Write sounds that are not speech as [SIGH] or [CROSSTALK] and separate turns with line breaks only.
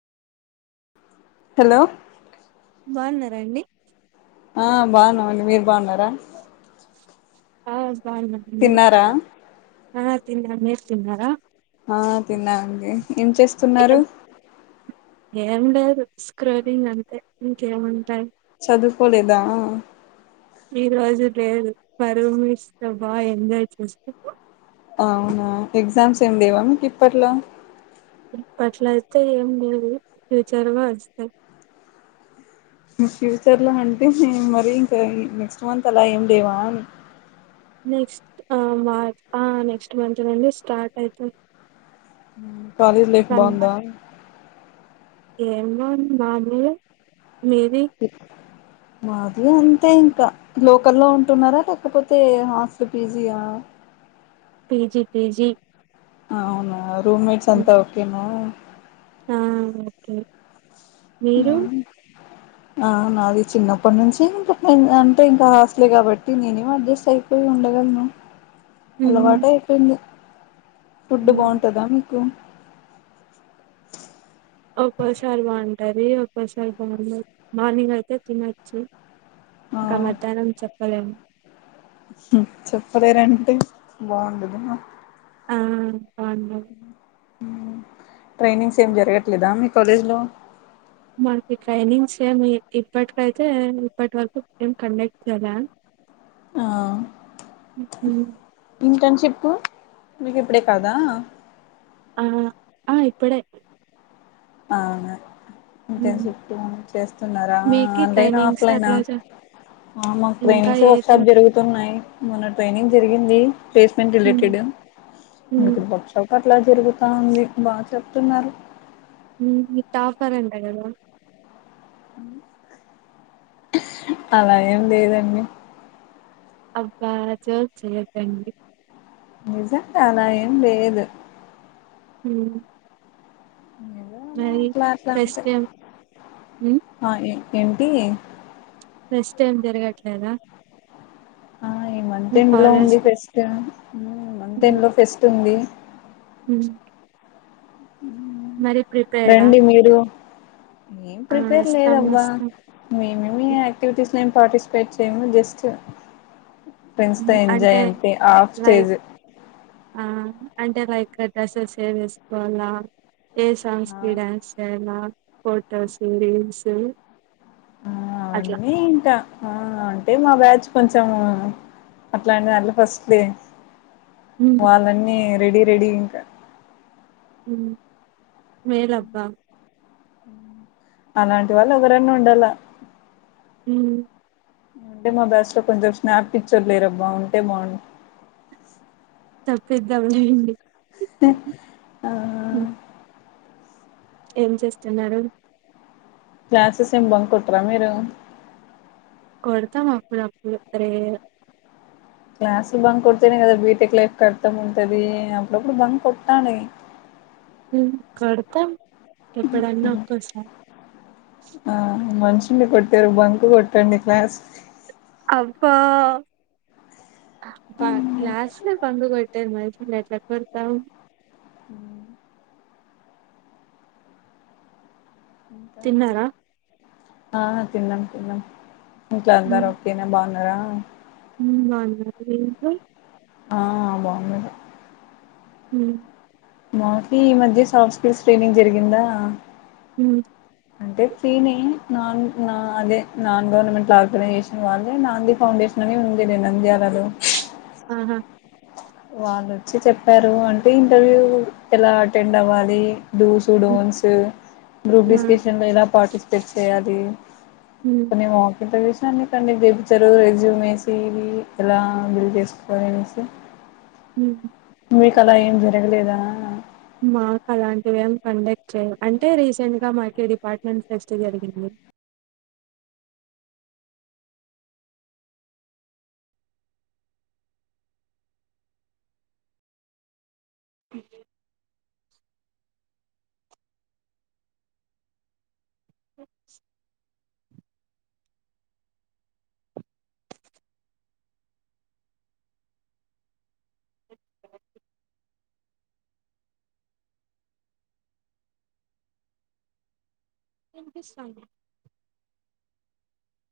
Hello
బాన్నారాండి
ఆ బాన్నామండి మీరు బాన్నారా
ఆ బాన్నాం మీరు ఆ తిన్నాం మీర్ తిన్నారా
ఆ తిన్నామండి ఏం చేస్తున్నారు
ఏం ఏం లేదు స్క్రోలింగ్ అంతే ఇంకేముంటాయ్
చదువుకోలేదా
ఈ రోజు లేదు మా రూమ్మేట్స్తో బా ఎంజాయ్ చేశాము
అవునా ఎగ్జామ్స్ ఏం లేవ మీక్ ఇప్పట్లో
ఇప్పట్లైతే ఏం లేవు ఫ్యూచర్లో వస్తాయ్
మ్ ఫ్యూచర్ లో అంటే ఏం మరి ఇంకా ఎ ఇ నెక్స్ట్ మంత్ అలా ఏం లేవానీ
నెక్స్ట్ ఆ మార్ ఆ నెక్స్ట్ మంత్ నుండి స్టార్ట్ అయితాయ్
హ్మ కాలేజ్ లైఫ్ బందా
ఏం బాగ్ బాగే మిది
మాది అంతే ఇంకా లోకల్లో ఉంటున్నారా లేకపోతే హాస్టల్ పీజీయా
పీజి పీజీ
అవునా రూమ్మేట్స్ అంతా ఓకేనా
ఆ ఓకే మీరు
ఆ నాది చిన్నప్పడు నుంచి ఇంక నేను అంటే ఇంకా ఆస్లే కాబట్టి నేనేం అడ్జస్ట్ అయిపోయి ఉండగలను. అలవాట అయిపేంది ఫుడ్డ్ బాగుంటదా మీకు
ఒక్కోసారి బాగుంటది ఒక్కోసారి బాగుండదు మార్నింగ్ అయితే తినొచ్చు
ఆ
ఇంకా మధ్యాహ్నం చెప్పలేం
హ్మ్ చెప్పలేరంటే బాగుండదా
ఆ బాగుండదు
అ ట్రైనింగ్స్ ఏం జరగట్లేదా మీ కాలేజ్ లో
మనకి ట్రైనింగ్స్ ఏమి ఇప్పటికైతే ఇప్పటి వరకు ఏం కండక్ట్ చేయల.
ఆ హ్ ఇంటర్న్షి మీకు ఇప్పుడే కాదా
ఆ ఆ ఇప్పుడే
అవునా ఇంకేం
ఉమ్.
చెప్పు చేస్తున్నారా
మీకి
ఆన్లైనా,
ట్రైనింగ్స్
ఆఫ్లైనా.
అట్లా జ-
ఆ మాకు
ఇంకా
ట్రైనింగ్స్ వర్క్
ఏది
షాప్ జరుగుతున్నాయ్. మొన్న ట్రైనింగ్ జరిగింది ప్లేస్మెంట్
ఉమ్,
రిలేటెడ్
ఉమ్,
ఇప్పుడు వర్క్ షాప్ అ ట్లా జరుగుతాంది బాగ చెప్తున్నారు
మీ మీ టాపర్ అంట కదా
అలా ఏం లేదండి
అబ్బా జోక్ చేయద్దండి
నిజంగాన యేం లేేదు
హ్మ్
ఏదో అలా
మరి
అట్లా అట్లా అంతే
ఫెస్ట్ ఏం హ్మ్
ఏమిటి
ఫెస్ట్ ఏం జరగట్లేదా
ఆ ఈ మంత్
మీ
ఎండ్ లో
కాలేజ్
ఉంది ఫెస్ట్ మ్మ్ మంత్ ఎండ్ లో ఫెస్ట్ ఉంది
హ్మ్ మరి
రండి మీరు ఏం
ఆ
ప్రిపేర్
వస్తాం
లేదబ్బా
వస్తాం
మేమేమి యాక్టివిటీస్ మేం పార్టిసిపేట్ చేయము జస్ట్ ఫెండ్స్ తో
అంటే
ఎంజాయ్ అంతే ఆఫ్
లైక్
స్టేజ్
ఆ అంటే లైక్ డ్రెస్సెస్ ఎమ్ వేసుకోవాలా ఏ సాంగ్స్ కి డ్యాన్స్ చేయలా పోటోస్ వీడియోస్
ఆ అవన్నీ ఇంట అంటే మా బ్యాచ్ కొంచెం అట్లాంటి దాంట్లో ఫస్ట్ లే
ఉమ్,
వాళ్ళన్నీ రెడిీ రెడిీ ఇంకా
ఉమ్ మేలబ్బా
అలాంటి వాళ్ళు ఎవరన్నా ఉండాల
ఉమ్
ఉంటే మా బ్యాస్ లో కొంచెం స్నాప్ పిచ్చోలు లేరబ్బా ఉంటే బాగుండు
తప్పిద్దాండి
ఆ
[INAUDIBLE] ఏం చేస్తున్నారు
క్లాసెస్ ఎం బంకుకోటారా మీరు
కొడతాం అప్పుడు అప్పుడు రేర్
క్లాసులు బంకు కొడితినే కదా బీటెక్ లైఫ్ కి అర్థం ఉంటది అప్పుడప్పుడు బంకు కొట్టాలి
ఉమ్ కొడతామ్
హుహు ఆ మంచ్ ఎందుకు కొట్టారు బంక్ కొట్టండి క్లాస్
అబ్బా బ క్లాస్ లో బంకు కొట్టారు మరి మర్ ఎట్లా కొడతావ్
ఉమ్ ఇంకా
తిన్నారా
ఆ తిన్నాం తిన్నాం ఇంట్ల అందర్
ఉమ్,
ఓకే నా బాగున్నా అ
ఉమ్ బాన్నార మీ ఇంట్లో
ఆ బాగున్నార్
హు
మాఫీ ఈ మధ్య సాఫ్ట్ స్కిల్స్ ట్రైనింగ్ జరిగిందా
ఉమ్
అంటే ఫ్రీనే నాన్ నాదే నాన్ గవర్నమెంట్ ఆర్గనైజేషన్ వాళ్ళే నాంది ఫౌండేషన్ అని ఉందిలే నంద్యాల్ హాలో
ఆహా!
వాళ్ళుొచ్చి చెప్పారు అంటే ఇంటర్వ్యూ ఎలా అటెండ్ అవ్వాలి
హ్మ్.
డూసూడోన్స్, గ్రూప్
ఆ!
డిస్కషన్ లో ఎలా పార్టిసిపేట్ చేయాలి?
హ్మ్.
కొన్ని మాక్ ఇంటర్వ్యూస్ దాన్ని కండక్ట్ జెపిచ్చరూ రెజ్యూమేసి ఎలా బిల్ చేసుకోవాలి అనేసి?
ఉమ్ హ్
మీకు అలా ఏం జరగలేదా?
మాకు అలాంటివి ఏం కండక్ట్ చేయరు, అంటే రీసెంట్గా మాకిగ డిపార్ట్మెంట్ ఫెస్ట్ జరిగింది. [UNINTELLIGIBLE] ఇన్పిస్తాంది.